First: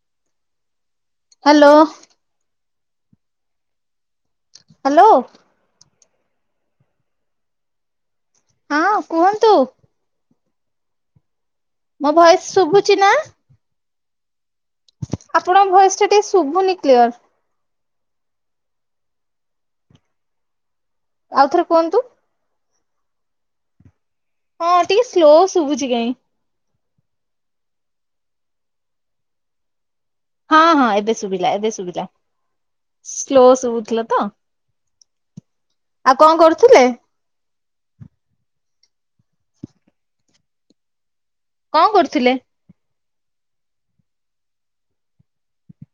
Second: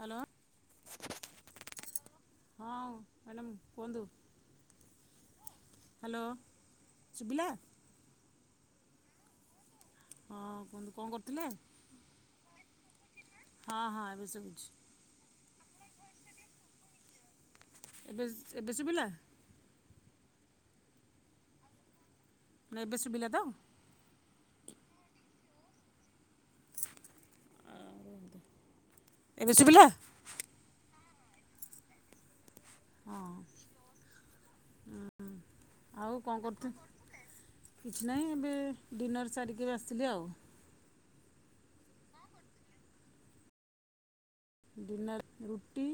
Hello. Hello. ହଁ, madam କୁହନ୍ତୁ? Hello. Hello, Subila? ହଁ, କୁହନ୍ତୁ? ହଁ କୁହନ୍ତୁ, କଣ କରୁଥିଲେ? ମୋ ଭୟସ ଶୁଭୁଛି ନା? ହଁ ହଁ ଏବେ ସୁବୁଛି। ଆପଣଙ୍କ ଭଏସଟା ଟିକେ ଶୁଭୁନି କ୍ଲିୟର? ଏବେ ସ ଏବେ ଶୁଭିଲା? ଆଉ ଥରେ କୁହନ୍ତୁ। ନାଁ ଏବେ ସୁବିଲା ତ? ହଁ ଟିକେ ସ୍ଲୋ ଶୁଭୁଛି କାଇଁ। ଏବେ ସୁବିଲା? ହଁ ହଁ ଏବେ ସୁବିିଲା ଏବେ ସୁବିଲା। ହଁ ସ୍ଲୋ ଶୁଭୁଥିଲା ତ। ଆଉ କଣ କରୁଥୁଲ? କିଛି ନାହିଁ ଏବେ ଡିନର୍ ସାରିକି ଆସିଲି ଆଉ। କଣ କରୁଥିଲେ? ଡିନର୍ ରୁଟି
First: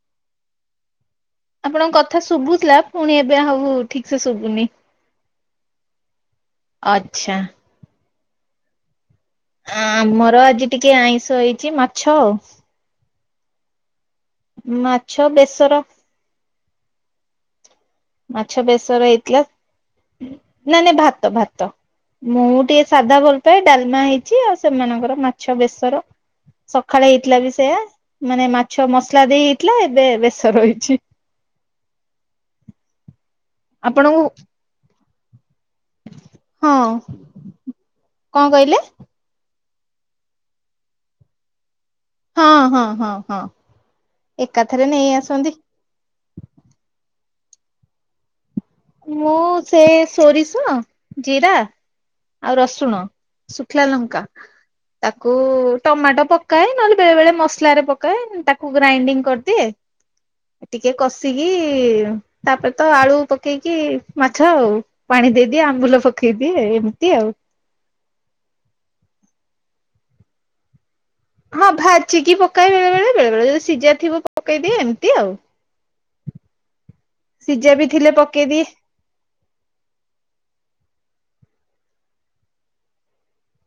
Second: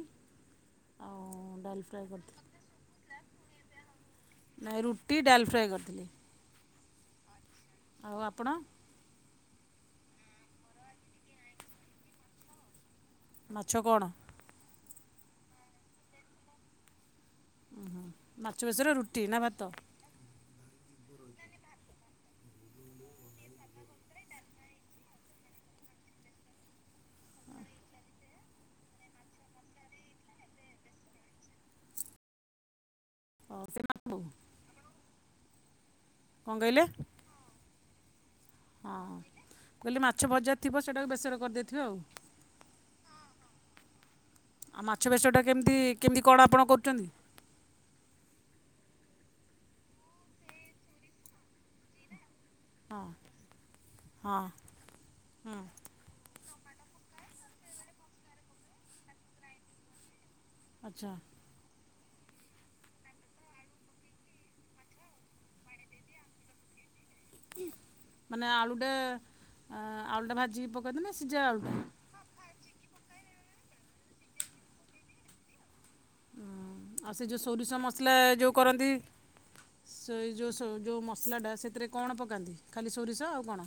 ଆଉ ଡାଲ୍ ଆପଣଙ୍କ ଫ୍ରାଏ କଥା କରିଥିଲି ଶୁଭୁଥିଲା ପୁଣି ଏବେ ଆଉ ଠିକ୍ ସେ ଶୁଭୁନି। ନାଇଁ ରୁଟି, ଡାଲ୍ ଫ୍ରାଏ କରିଥିଲି। ଆଛା। ଆଉ ଆପଣ? ଆ ଆମର ଆଜି ଟିକେ ଆଇଁଷ ହେଇଛି ମାଛ ଆଉ। ମାଛ କଣ? ମାଛ ବେସର। ମାଛ ବେସର ରୁଟି ନା ଭାତ? ନାଇଁ ନାଇଁ ଭାତ, ଭାତ। ମୁଁ ଟିକେ ସାଧା ଭଲ ପାଏ ଡାଲମା ହେଇଛି ଆଉ ସେମାନଙ୍କର ମାଛ ବେସର। ସଖାଳେ ହେଇଥିଲା ବି ସେଇଆ ମାନେ ମାଛ ମସଲା ଦେଇ ହେଇଥିଲା ଏବେ ବେସର ହେଇଛି। ଓ ସେ ମାଛ ଆପଣଙ୍କୁ କଣ କଣ ହଁ କହିଲେ? କଣ କହିଲେ ହଁ। ମୁଁ କହିଲି ମାଛ ଭଜା ଥିବ ସେଇଟାକୁ ବେସର କରିଦେଇଥିବେ ଆଉ। ହଁ, ହଁ, ହଁ, ହଁ। ଆଉ ଏକାଥରେ ମାଛ ନେଇ ବେସରଟା ଆସନ୍ତି। କେମିତି କେମିତି କଣ ଆପଣ କରୁଛନ୍ତି? ମୁଁ ସେ ସୋରିଷ, ଜିରା ଆଉ ରସୁଣ, ଶୁଖିଲା ଲଙ୍କା ହଁ ତାକୁ ଟମାଟ ପ କାଏ ନହେଲେ ବେଳେ ବେଳେ ମସଲାରେ ପକାଏ ତାକୁ ଗ୍ରାଇଣ୍ଡିଙ୍ଗ କରିଦିଏ ଟିକେ ଆଚ୍ଛା କସି କି ତାପରେ ତ ଆଳୁ ପକେଇକି ମାଛ ଆଉ। ପାଣି ଦେଇଦିଏ ଆମ୍ବୁଲ ପକେଇଦିଏ ଏମିତି ଆଉ। ମାନେ ଆଳୁଟା ଆ ଆଳୁଟା ଭାଜିକି ପକାନ୍ତିନା ସିଝା ହଁ ଆଳୁଟା? ଭାଜିକି ପକାଏ ବେଳେବେଳେ ବେଳେ ବେଳେ ଯଦି ସିଝାଥିବ ପକେଇଦିଏ ଏମିତି ଆଉ। ଆଉ ସେ ଯେଉଁ ସିଝା ସୋରିଷ ବି ଥିଲେ ମସଲା ଯୋଉ ପକେଇଦିଏ କରନ୍ତି ସେ ଯୋଉ ଯୋଉ ମସଲାଟା ସେଥିରେ କଣ ପକାନ୍ତି? ଖାଲି ସୋରିଷ ଆଉ କଣ?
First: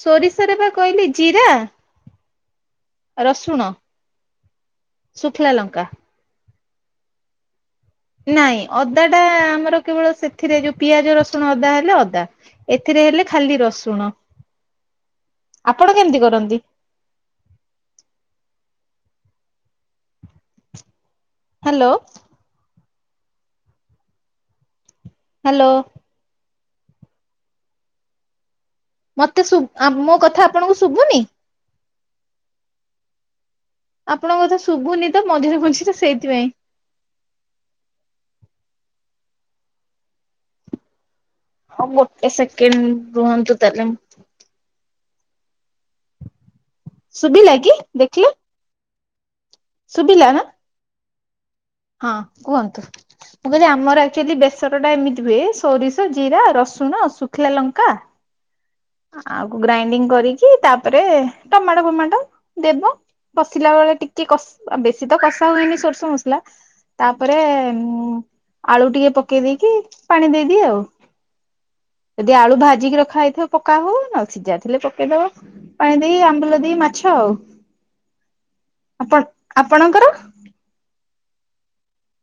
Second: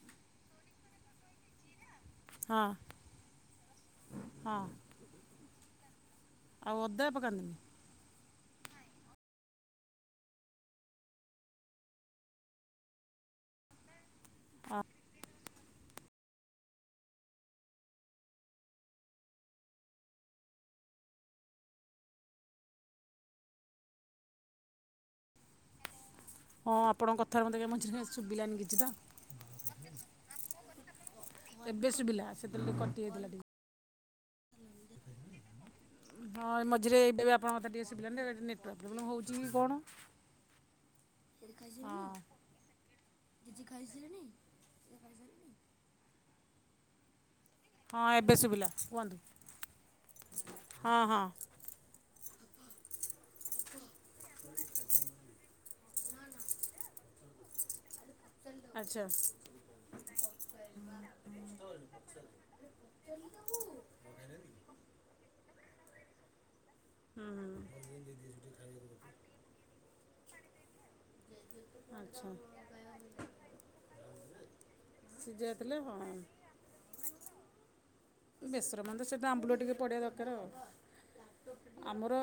ସୋରିଷରେ ପା କହିଲି ଜିରା ହଁ ରସୁଣ, ହଁ ଶୁଖିଲା ଲଙ୍କା। ଆଉ ଅଦା ପକାନ୍ତିନି? ନାଇଁ ଅଦା ଟା ଆମର କେବଳ ସେଥିରେ ଯୋଉ ପିଆଜ, ରସୁଣ, ଅଦା ହେଲେ ଅଦା। ଏଥିରେ ହେଲେ ଖାଲି ରସୁଣ। ଅ, ଆପଣ କେମିତି କରନ୍ତି? ହ୍ୟାଲୋ। ହ୍ୟାଲୋ। ହଁ ଆପଣଙ୍କ କଥାରେ ମୋତେ କାଇଁ ମଝିରେ ମଝିରେ ଶୁଭିଲାନି କିଛି ତ। ମତେ ଶୁ ଆ ମୋ କଥା ଆପଣଙ୍କୁ ଶୁଭୁନି? ହଁ, ଏବେ ଶୁଭିଲା ସେତେବେଳେ ଟିକେ କଟି ଯାଇଥିଲା ଟିକେ। ଆପଣଙ୍କ କଥା ହଁ ମଝିରେ [unintelligible] ଶୁଭୁନି ତ ମଝିରେ ମଝିରେ ସେଇଥିପାଇଁ। ହଁ ମତେ ଟିକେ ଶୁବିଲାନି [unintelligible] ନେଟୱର୍କ୍ ପ୍ରୋବଲମ୍ ହଉଛି କି କଣ। ହଁ, ଗୋଟେ ସେକେଣ୍ଡ ରୁହନ୍ତୁ ତାହେଲେ। [inaudible] ଶୁଭିଲା କି? ହଁ ଦେଖିଲେ ଏବେ ଶୁବିଲା କୁହନ୍ତୁ? ଶୁଭିଲା ନା? ହଁ ହଁ ହଁ କୁହନ୍ତୁ। ମୁଁ କହିଲି ଆମର ଆକ୍ଚୁଆଲି ବେସରଟା ଏମିତି ହୁଏ। ସୋରିଷ ଜିରା ରସୁଣ ଶୁଖିଲା ଲଙ୍କା ଆଚ୍ଛା ଆକୁ ଗ୍ରାଇଣ୍ଡିଙ୍ଗ କରିକି। ତାପରେ ଟମାଟ ଫମାଟ ଦେବ। କଶିଲା ବେଳେ ଟିକେ କଶି ଆ ବେ- ବେଶୀ ତ କଷା ହୁଏନି ସୋରିଷ ମସଲା। ହୁଁ ତାପରେ ହୁଁ ଆଳୁ ଟିକେ ପ ପକେଇ ଦେଇକି ପାଣି ଦେଇ ଦିଏ ଆଉ। ଆଚ୍ଛା ଯଦି ଆଳୁ ଭାଜିକି ରଖା ହେଇଥିବ ପକା ହଉ ନହେଲେ ସିଝା ଥିଲେ ପକେଇଦବ ସିଝା ଥିଲେ ପାଣି ହଁ ଦେଇ ଆମ୍ବୁଲ ଦେଇ ମାଛ ଆଉ। ବେସର ମାନେ ତ ଆପଣ ସେଇଟା ଆମ୍ବୁଲ ଟିକେ ଆପଣଙ୍କର? ପଡ଼ିବା ଦରକାର ଆଉ। ଆମର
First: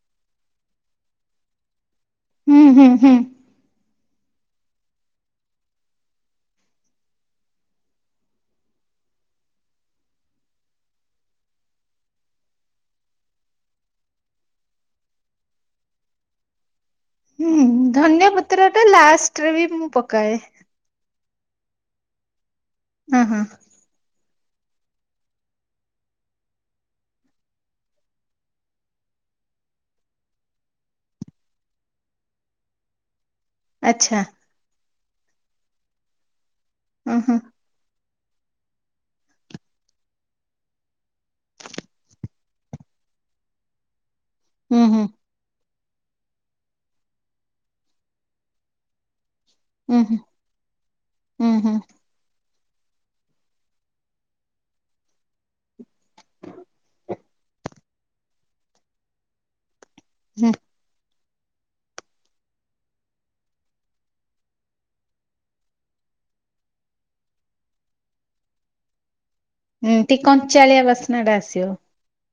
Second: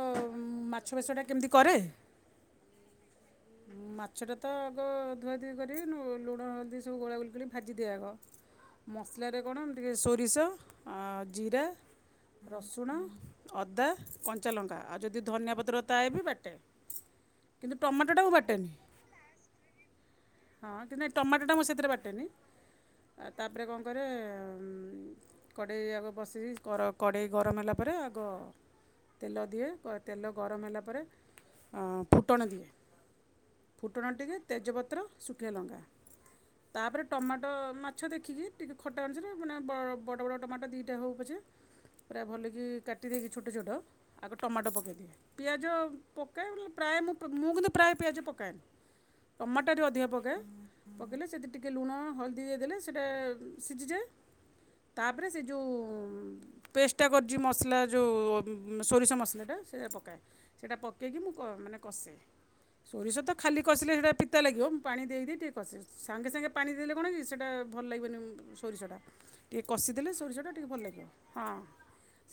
ମାଛ ବେସରଟା କେମିତି କରେ। ଉଁ ହୁଁ ହୁଁ ମାଛଟା ତ ଆଗ ଧୁଆଧୁଇ କରି ଲୁ ଲୁଣ ହଳଦୀ ସବୁ ଗୋଳା ଗୋଳି କରି ଭାଜି ଦିଏ ଆଗ। ମସଲାରେ କଣ ଟିକେ ସୋରିଷ ଆଁ ଜିରା ରସୁଣ ଅଦା କଞ୍ଚାଲଙ୍କା ଆଉ ଯଦି ଧନିଆ ପତ୍ର ଥାଏ ବି ବାଟେ। କିନ୍ତୁ ଟମାଟଟାକୁ ବାଟ୍ ସେଥିରେ ଏଟା ଲାଷ୍ଟରେ ବି ମୁଁ ପକାଏ। ହଁ କିନ୍ତୁ ନାଇଁ ଟମାଟଟା ମୁଁ ସେଥିରେ ବାଟେନି। ହଁ ଆଉ ହଁ ତାପରେ କଣ ତାପରେ କଡ଼େଇ ଆଗ ବସି କି କର କଡ଼େଇ ଗରମ ହେଲା ପରେ ଆଗ ତେଲ ଦିଏ। କ ତେଲ ଗରମ ହେଲା ପରେ ଫୁଟଣ ଦିଏ। ଫୁଟଣ ଆଚ୍ଛା। ଟିକେ ତେଜପତ୍ର ଶୁଖିଲା ଲଙ୍କା ତାପରେ ଉଁ ଟମାଟ ହୁଁ ମା- ମାଛ ଦେଖିକି ଟିକେ ଖଟା ଅନୁସାରେ ମାନେ ବଡ଼ ବଡ଼ ବଡ଼ ଟମାଟ ଦିଟା ହଉ ପଛେ କେ ପୁରା ଭଲ କି କାଟି ଦେଇକି ଛୋଟ ଛୋଟ ଆଗ ଟମାଟ ଉଁ ହୁଁ ପକେଇଦିଏ। ପିଆଜ ପକାଏ ନହେଲେ ପ୍ରାୟ ମୁଁ ମୁଁ କିନ୍ତୁ ପ୍ରାୟ ପିଆଜ ପକା - ପକାଏନି ଟମାଟଟା ଟିକେ ଉଁ ଅଧିକା ହୁଁ ପକାଏ ପକେଇଲେ ସେଇଠି ଉଁ ଟିକେ ହୁଁ ଲୁଣ ହଳଦୀ ଦେଇଦେଲେ ସେଥିରେ ସିଝିଯାଏ। ତାପରେ ସେ ଯେଉଁ ହୁଁ ପେଷ୍ଟଟା କରିଚି ମସଲା ଯୋଉ ଉଁ ସୋରିଷ ମସଲାଟା ସେଇଟା ପକାଏ। ହୁଁ ସେଇଟା ପକେଇକି ମୁଁ କ ମାନେ କଷେ। ସୋରିଷ ତ ଖାଲି କସିଲେ ସେଇଟା ପିତା ଲାଗିବ। ମୁଁ ପାଣି ଦେଇ ଦେଇ ଟିକେ କସେ। ସାଙ୍ଗେ ସାଙ୍ଗେ ପାଣି ଦେଲେ କଣ କି ସେଇଟା ଭଲ ଲାଗିବନି ସୋରିଷଟା। ଟିକେ ହୁଁ କଷିଦେଲେ ସୋରିଷଟା ଟିକେ ଭଲ କଞ୍ଚାଳିଆ ଲାଗିବ ବାସ୍ନା ଟା ହଁ। ଆସିବ।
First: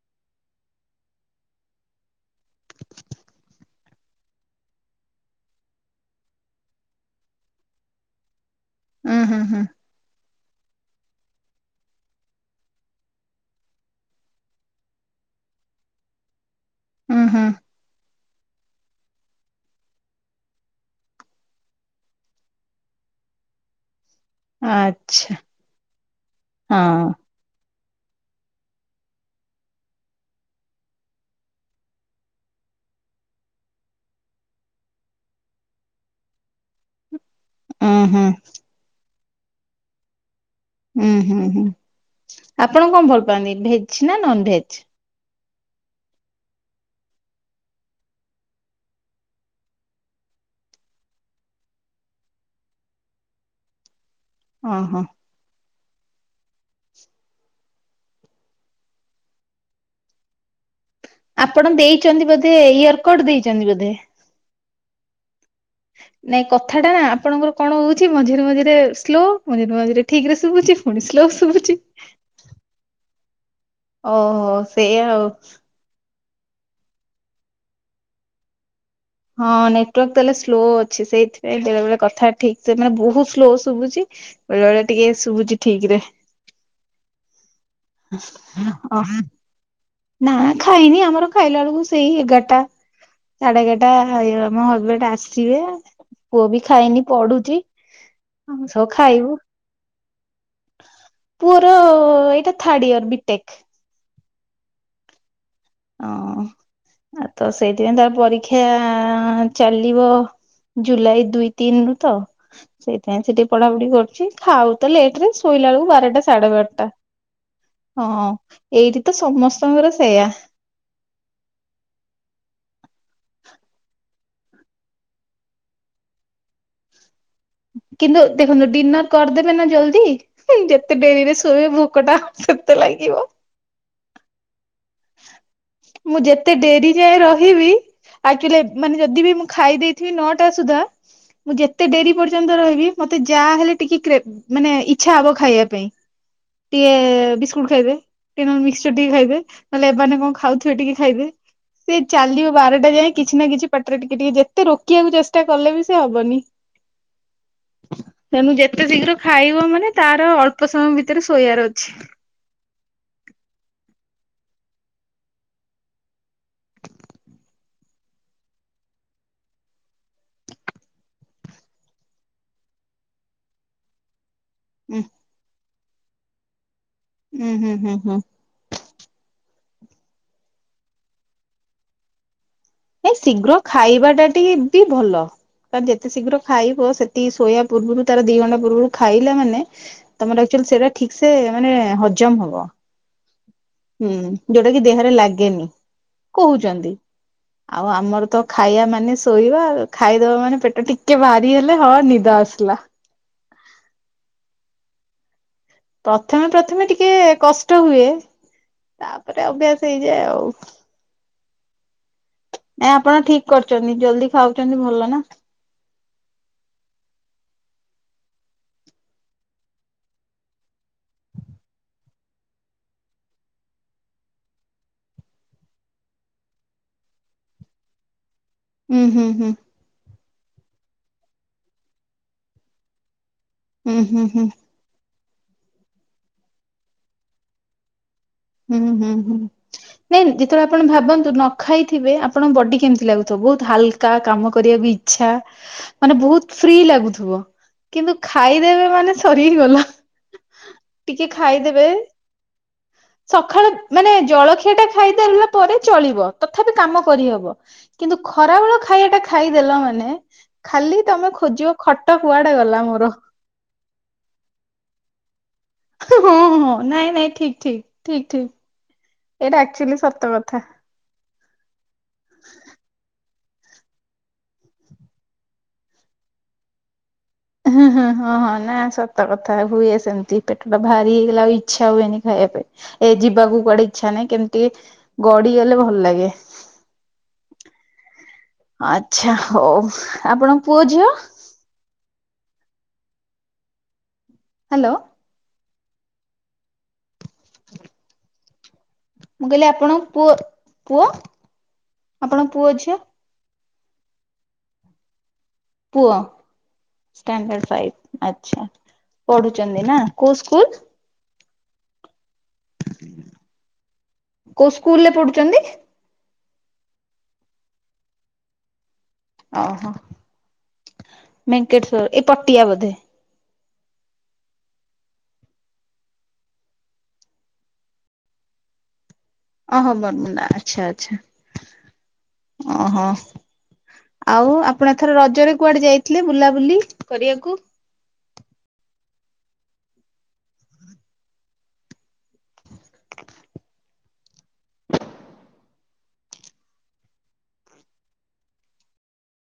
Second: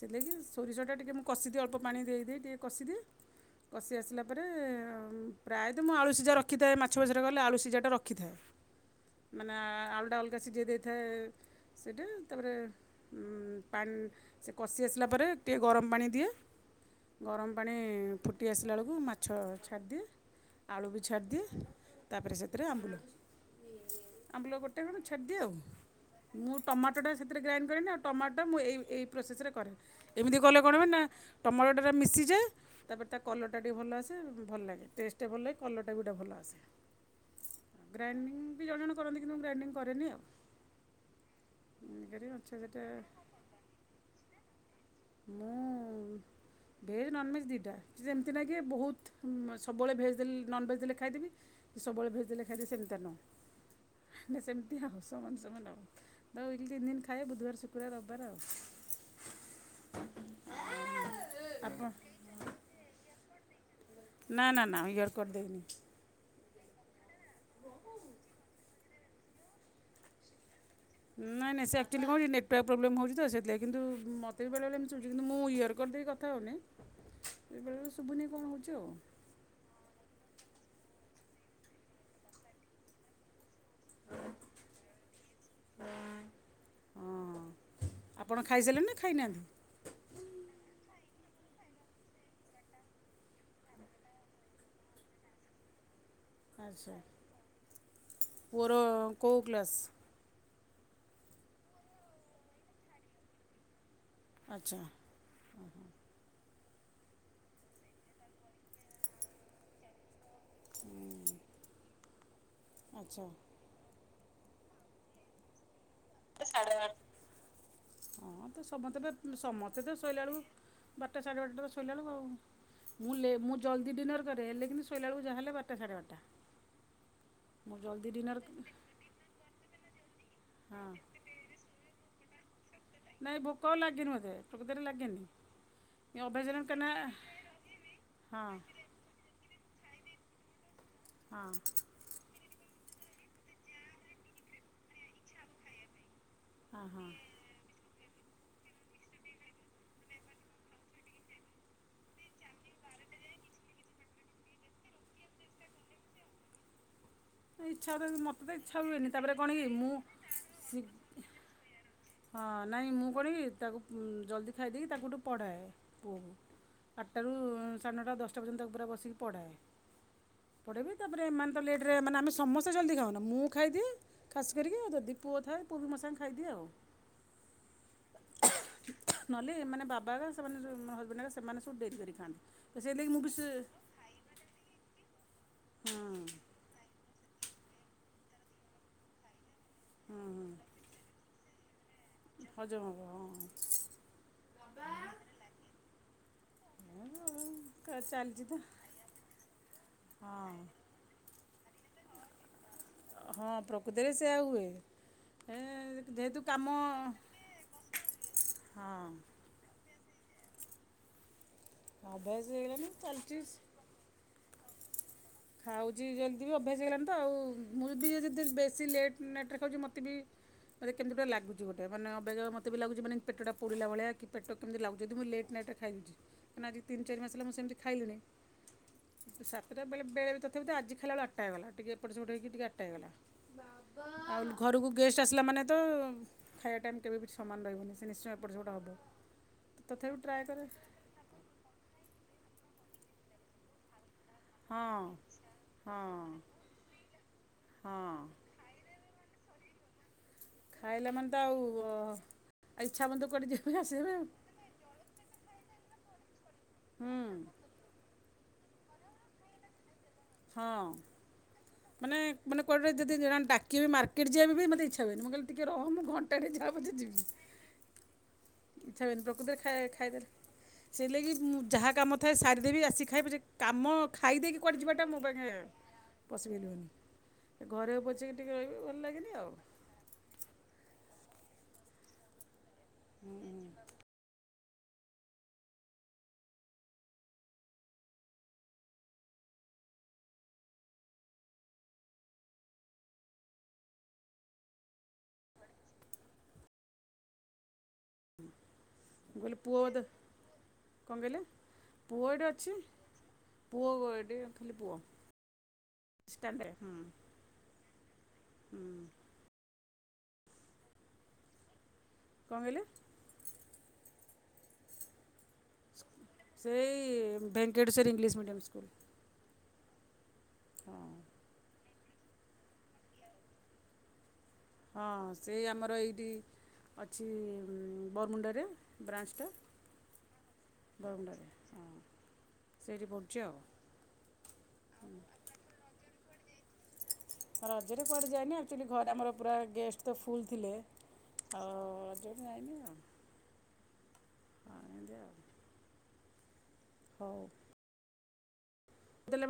ସେଥିଲାଗି କି ସୋରିଷଟା ଟିକେ ମୁଁ କଷି ଦିଏ ଅଳ୍ପ ପାଣି ଦେଇ ଦେଇ ଟିକେ କଷି ଦିଏ। କଷି ଆସିଲା ପରେ ପ୍ରାୟ ସେଥିପାଇଁ ମୁଁ ଆଳୁ ସିଝା ରଖିଥାଏ ମାଛ ଫାଛରେ କଲେ ଆଳୁ ସିଝାଟା ରଖିଥାଏ। ଉଁ ହୁଁ ମାନେ ହୁଁ ଆଳୁଟା ଅ ଅଲଗା ସିଝେଇ ଦେଇଥାଏ ସେଇଟି। ତାପରେ ଉଁ ପାଣି ସେ କଷି ଆସିଲା ପରେ ଟିକେ ଗରମ ପାଣି ଦିଏ। ଉଁ ହୁଁ ଗରମ ପାଣି ଫୁଟି ଆସିଲା ବେଳକୁ ମାଛ ଛାଡ଼ି ଦିଏ। ଆଳୁ ବି ଛାଡ଼ି ଦିଏ। ତାପରେ ସେଥିରେ ଆମ୍ବୁଲ ଆମ୍ବୁଲ ଗୋଟେ ଖଣ୍ଡେ ଛାଡ଼ି ଆଚ୍ଛା ଦିଏ ଆଉ। ମୁଁ ହଁ ଟମାଟଟା ସେ ସେଥିରେ ଗ୍ରାଇଣ୍ଡ କରେନି ଆଉ ଟମାଟଟା ମୁଁ ଏଇ ଏଇ ପ୍ରୋସେସରେ କରେ। ଏମିତି କଲେ କଣ ହୁଏ ନା ଟମାଟଟାରେ ତ ମିଶିଯାଏ। ତାପରେ ତା କଲରଟା ଟିକେ ଭଲ ଆସେ। ଭଲ ଲାଗେ ଟେଷ୍ଟ ଟିକେ ଭଲ ଲାଗେ କଲରଟା ବି ଗୋଟେ ଭଲ ଆସେ। ଉଁ ହୁଁ। ଗ୍ରାଇଣ୍ଡିଙ୍ଗ ବି ଜଣେ ଜଣେ କରନ୍ତି କିନ୍ତୁ ମୁଁ ଗ୍ରାଇଣ୍ଡିଙ୍ଗ କରେନି ଆଉ। ହୁଁ ହୁଁ ହୁଁ ଇଏ କରି ଆଚ୍ଛା ସେଟା ଆପଣ କଣ ଭଲ ପାଆନ୍ତି ଭେଜ ନା ନନ ଭେଜ? ମୁଁ ଭେଜ୍ ନନ୍ ଭେଜ୍ ଦିଇଟା ସେ ଯେମିତି ଲାଗେ ବହୁତ ସବୁବେଳେ ଭେଜ୍ ଲେ ନନ ଭେଜ୍ ଦେଲେ ଖାଇଦବି ସବୁବେଳେ ଭେଜ ଦେଲେ ଖାଇଦେବି ସେମିତିୟା ନୁହଁ। ନା ସେମିତି ଆଉ ଓହୋ ସମାନ ସମାନ ଆଉ। [unintelligible] ତିନି ଦିନ ଖାଏ ବୁଧବାର ଶୁକ୍ରବାର ରବିବାର ଆଉ। ଆପଣ ଦେଇଛନ୍ତି ବୋଧେ ଇୟର କଟ ଦେଇଛନ୍ତି ବୋଧେ? ନା ନା ନା ଇୟରକଟ୍ ଦେଇନି। ନାଇଁ କଥା ଟା ନା ଆପଣଙ୍କର କଣ ହଉଛି ମଝିରେ ମଝିରେ ସ୍ଲୋ ମଝିରେ ମଝିରେ ଠିକ ରେ ଶୁଭୁଛି। ପୁଣି ସ୍ଲୋ ନାଇଁ ନାଇ ଶୁଭୁଛି। ସେ ଆକ୍ଚୁଲି କଣ ନା ନେଟୱାର୍କ ପ୍ରୋବଲେ ହେଉଛି ତ ସେଥିଲାଗ କିନ୍ତୁ ମତେ ବି ଓହୋ ବେଳେବେଳେ ମୁ [unintelligible] ସେଇଆ କିନ୍ତୁ ଆଉ ମୁଁ ଇୟ କରିଦେଇକି କଥା ହେଉନି ବେଳେବେଳ ଶୁଭୁନି କଣ ହେଉଛି ଆଉ। ହଁ ନେଟୱାର୍କ ତାହଲେ ସ୍ଲୋ ଅଛି ସେଇଥିପାଇଁ ବେଳେଳେ କଥା ଠିକ୍ ସେ ମାନେ ବହୁତ ସ୍ଲୋ। ଶୁଭୁଛି ବେଳେ ବେଳେ ଟିକେ ଶୁଭୁଛି ଠିକ ରେ। ହଁ ଆପଣ ଖାଇସାରିଲେଣି ନା ହଁ। ଖାଇନାହାନ୍ତି ନା ଖାଇନି ଆମର ଖାଇଲା ବେଳକୁ ସେଇ ଏଗାରଟା ସାଢେ ଏଗାରଟା। [unintelligible] ମୋ ହଜବେଣ୍ଡ ଆସିବେ ପୁଅ ବି ଆଚ୍ଛା ଖାଇନି ପଡୁଛି ଆ ପୁଅର ସବୁ କେଉଁ ଖାଇବୁ। କ୍ଲାସ୍ ପୁଅର ଏଇଟା ଥାର୍ଡ ଇୟର ବିଟେକ୍। ଆଚ୍ଛା। ହଁ ଆଉ ତ ସେଇଥିପାଇଁ ତ ପରୀକ୍ଷା ଚାଲିବ ଜୁଲାଇ ଦୁଇ ତିନି ରୁ ତ ଆଚ୍ଛା ସେଇଥିାଇଁ ସେଠି ପଢାପଢି କରୁଛି ଖାଉ ତ ଲେଟ ରେ ଶୋଇଲା ବେଳକୁ ବାରଟା ସାଢେ ବାରଟା। ହଁ ତ ଏଇଠି ସମସ୍ତେ ପା ତ ସମସ୍ତେ ସମସ୍ତଙ୍କର ତ ଶୋଇଲା ସେଇୟା ବେଳକୁ ବାରଟା ସାଢ଼େ ବାରଟାରେ ତ ଶୋଇଲାବେଳୁକୁ। ମୁଁ ଲେ ମୁଁ ଜଲଦି ଡିନର୍ କରେ ହେଲେ କିନ୍ତୁ ଶୋଇାଲା ବେଳକୁ ଯାହା ହେଲେ ବାର ଟା ସାଢେ ବାରଟା। [inaudible] ମୁଁ ଜଲ୍ଦି କିନ୍ତୁ ଡିନର୍ ଦେଖନ୍ତୁ ଡିନର କରିଦେବେ ନା ଜଲ୍ଦି ହଁ ଯେତେ ଡେରିରେ ଶୋଇବେ ଭୋକଟା ସେତେ ଲାଗି ନାଇଁ ଭୋକ ଲାଗିବନି। [unintelligible] [inaudible] ମୁଁ ଯେତେ ଡେରି ଯାଏ ରହିବି ଆ ହଁ ମାନେ ଯଦି ବି ମୁଁ ଖାଇ ଦେଇଥିବି ନଅଟା ସୁଦ୍ଧା ହଁ ମୁଁ ଯେତେ ଡେରି ପ ପର୍ଯ୍ୟ ରହିବି ମତେ ଯାହା ହେଲେ ଟିକେ କ୍ରେ ମାନେ ଇଛା ହବ ଖାଇବା ପାଇଁ। ହଁ ଟିକେ ହଁ ବିସ୍କୁଟ ଖାଇଦେ ଟିକେ ନହେଲେ ମିକ୍ସଚର ଟିକେ ଖାଇଦେ ନହେଲେ ଏମାନେ କଣ ଖାଉଥିବେ ଟିକେ ଖାଇଦେ। ସେ ଚାଲିବ ବାରଟା ଯାଏ କିଛି ନା କିଛି ପାଟରେ ଟିକେ ଟିକେ ଯେତେ ରୋକିବାକୁ ଚେଷ୍ଟା କଲେ ବି ସେ ହବନି। ନା ଇଚ୍ଛା ତ [inaudible] ମୋତେ ତ ତଣୁ ଇଚ୍ଛା ଯେତେ ହୁଏନି ଶୀଘ୍ର ତାପରେ କ'ଣ କି ଖାଇବ ମାନେ ମୁଁ ତାର ଅଳ୍ପ ଶୀ- ସମୟ ଭିତରେ ଶୋଇବାର ଅଛି। ହଁ ନାଇଁ ମୁଁ କରି ତାକୁ ଜଲ୍ଦି ଖାଇ ଦେଇକି ତାକୁ ଗୋଟେ ପଢ଼ାଏ ପୁଅକୁ। ଆଠଟାରୁ ସାଢେ ନଅଟା ଦଶଟା ପର୍ଯ୍ୟନ୍ତ ତା ପୁରାଏ ବସିକି ପଢ଼ାଏ। ପଡ଼େଇବି ତାପରେ ଏମାନେ ତ ଲେଟ ରେ ମାନେ ଆମେ ସମସ୍ତେ ଜଲ୍ଦୀ ଖାଉନା ମୁଁ ଖାଇଦିଏ। ଖାସ୍ କରିକି ଆଉ ଉଁ ଯଦି ଥାଏ ପୁଅ ବି ମୋ ସହିତ ଖାଇଦିଏ ଆଉ। ହୁଁ ହୁଁ ହୁଁ ହୁଁ। ନହେଲେ ଏମାନେ ବାବା ସେମାନେ ହଜବେଣ୍ଡ ସେମାନେ ସବୁ ଡେରି କରି ଖାଆନ୍ତି। ତ ଏ ସେଇଥିଲାଗି ମୁଁ ବି ସେ ଶୀଘ୍ର ଖାଇବାଟା ଟିକେ ବି ଭଲ କାର ହଁ ଯେତେ ଶୀଘ୍ର ଖାଇବ ସେ ଯଦି ଶୋଇବା ପୂର୍ବରୁ ତାର ଦି ଘଣ୍ଟା ପୂର୍ବରୁ ଖାଇଲା ମାନେ ହଁ ତମର ହଁ ଆକ୍ଚୁଆଲି ସେଇଟା ଠିକ୍ ସେ ସେ ମାନେ ହଜା ହଜମ ହବ ହୁଁ ଯୋଉଟା କି ଦେହରେ ଲାଗେନି କହୁଚନ୍ତି। ଆଉ ହଁ ଆମର ତ ଚାଲିଛି ଖାଇବା ମାନେ ଶୋଇବା ଖାଇଦବା ହଁ ମାନେ ପେଟ ଟିକେ ଭାରି ହେଲେ ହଁ ନିଦ ଆସିଲା। ହଁ ପ୍ରକୃତରେ ସେୟା ହୁଏ ହେ ପ୍ରଥମେ ପ୍ରଥମେ ଟିକେ କଷ୍ଟ ହୁଏ ହଁ ତାପରେ ଅଭ୍ୟାସ ହେଇଯାଏ ଆଉ। ଅଭ୍ୟାସ ହେଇଗ ନାଇଁ ଆପଣ ଠିକ୍ କରୁଚନ୍ତି ଜଲଦି ଖାଉଛନ୍ତି ଭଲ ନା। ଖାଉଛି ଜଲ୍ଦି ବି ଅଭ୍ୟାସ ହେଇଲାଣି ତ ଆଉ ମୁଁ ବି ଯଦି ବେଶୀ ଲେଟ୍ ନାଇଟ୍ ରେ ଖାଉଚି ମୋତେ ବି ମାନେ କେମତି ଗୋଟେ ଲାଗୁଛି ଗୋଟେ ମାନେ ଅବାଗିଆ ମତେ ବି ଲାଗୁଚି ମାନେଟା ପେଟଟା ପୁଡ଼ିଲା ଭଳିଆ କି ପେଟ କେମିତି ଲାଗୁଚି, ଯଦି ମୁଁ ଲେଟ ନାଇଟରେ ଖାଇଦୋଉଚି କାଇଁନା ଆଜି ତିନ ଚାର ମାସ ହେଲା ମୁଁ ସେମିତି ଖାଇଲିଣି। ହୁଁ ହୁଁ ହୁଁ। ସେଟାବେ ବେଳେ ରେ ତଥାପି ତ ଆଜି ଖାଇଲାବେଳେ ଆଟା ହେଇଗଲା ଟିକେ ଏପଟ ସେପଟ ହେକିିକେ ଆଟା ହେଇଗଲା। ହୁଁ ହୁଁ ଆଉ ହୁଁ ଘରୁକୁ ଗେଷ୍ଟ ଆସିଲା ମାନେ ତ ଖାଇବା ଟାଇମ୍ କେବେ ବି ସମାନ ରହିବନି ସେ ନିଶ୍ଚୟ ଏପଟ ସେପଟ ହୁଁ ହେବ। ହୁଁ ହୁଁ ତଥାପି ନାଇଁ ଟ୍ରାଏ କରେ ଯେତେବେଳେ ଆପଣ ଭାବନ୍ତୁ ନ ଖାଇଥିବେ ଆପଣଙ୍କ ବଡି କେମିତି ଲାଗୁଥିବ, ବହୁତ ହାଲକା କାମ କରିବାକୁ ହଁ ଇଚ୍ଛା ମାନେ ହଁ। ବହୁତ ଫ୍ରୀ ଲାଗୁଥିବ ହଁ କିନ୍ତୁ ଖାଇ ଖାଇଦେବେ ମାନେ ସରି ଗଲା। ଖାଇଲେ ମାନେ ତ ଆଉ ଇଚ୍ଛା ହବନି ତ କୁଆଡ଼େ ଯିବା ସଖାଳୁ ପାଇଁ ମାନେ ଆସିବେ ଆଉ ଜଳଖିଆ ଟା ଖାଇଦେଲା ପରେ ଚଳିବ ତଥାପି କାମ ହୁଁ କରିହବ। କିନ୍ତୁ ଖରାବେଳ ଖାଇବା ଟା ଖାଇଦେଲ ମାନେ ହଁ ଖାଲି ତମେ ଖୋଜିବ ଖଟ କୁଆଡେ ଗଲା ମୋର। କିଏ ବି ମାର୍କଟ ଯିବା ବି ମୋତେ ଇଚ୍ଛା ହୁଏନି ମୁଁ କହିଲି ଟିକେ ରହ ମୁଁ ଘଣ୍ଟାଟେ ଯାଉ ପଛେ ଯିବି। ଠିକ୍ ଠିକ୍। ଇଛା ହୁଏନି ପ୍ରକୃତରେ ଖାଇ ଖାଇଦେଲେ ସେଇ ଲାଗି ମୁଁ ଯାହା କାମ ଥାଏ ସାରିଦେବି ଆସି ଖାଏ ପଛେ କାମ ଖାଇଦେଇକି କୁଆଡେ ଯିବାଟା ମୋ ପାଖେ ଅସୁବିଧା। ହୁଁ ହୁଁ ହଁ ହଁ ନା ସତ ଲାଗେନି ଆଉ କଥା ହୁଏ ସେମତି। ପେଟଟା ଭାରି ହେଇଗଲେ ଆଉ ଇଚ୍ଛା ହୁଏନି ଖାଇବା ପାଇଁ ଏ ଯିବାକୁ କୁଆଡେ ଇଚ୍ଛା ନାହିଁ କେମତି କି ଗଡିଗଲେ ଭଲ ଲାଗେ। ଆଚ୍ଛା ହଉ ଆପଣଙ୍କ ପୁଅ ଝିଅ। ହାଲୋ। ହୁଁ। ମୁଁ କହିଲି ପୁଅ ଦେ, ପୁଅ କଣ କହିଲେ ପୁଅ ଏଇଟି ଆପଣଙ୍କ ଅଛି। ଝିଅ ପୁଅ ଗୋଏଟି ଖାଲି ପୁଅ। ପୁଅ ଷ୍ଟାଣ୍ଡାର୍ଡ଼ ହୁଁ ଷ୍ଟାଣ୍ଡାଡ ଫାଇଭ ଆଛା। ହୁଁ ପଢୁଚନ୍ତି ନାଁ କୋଉ ସ୍କୁଲ? କଣ କହିଲେ? କୋଉ ସ୍କୁଲରେ ପଢୁଚନ୍ତି? ସେଇ ଭେଙ୍କଟେଶ୍ୱରୀ ଇଂଲିଶ ମିଡିୟମ ସ୍କୁଲ। ଓହୋ ହଁ। ଭେଙ୍କେଟେଶ୍ୱର ଏଇ ପଟିଆ ବୋଧେ। ହଁ ସେଇ ଆମର ଏଇଠି ଅଛି ବରମୁଣ୍ଡାରେ। ବ୍ରାଞ୍ଚଟା ଓହୋ ବରମୁଣ୍ଡା ଆଚ୍ଛା ଆଚ୍ଛା ବରମୁଣ୍ଡାରେ ହଁ। ଓହୋ ସେଇଠି ପଢ଼ୁଛି ଆଉ। ଆଉ ଆପଣ ଏଥର ରଜରେ କୁଆଡେ ଯାଇ ଥିଲେ ବୁଲାବୁଲି କରିବାକୁ। ରଜରେ କୁଆଡ଼େ ଯାଇନି ଆକ୍ଚୁଆଲି ଘରେ ଆମର ପୁରା ଗେଷ୍ଟ ତ ଫୁଲ୍ ଥିଲେ। ଅ ରଜରେ ଆଇନି। ହଁ ଏମିତି ଆଉ। ହଉ। ଦେଲେ ବା [inaudible]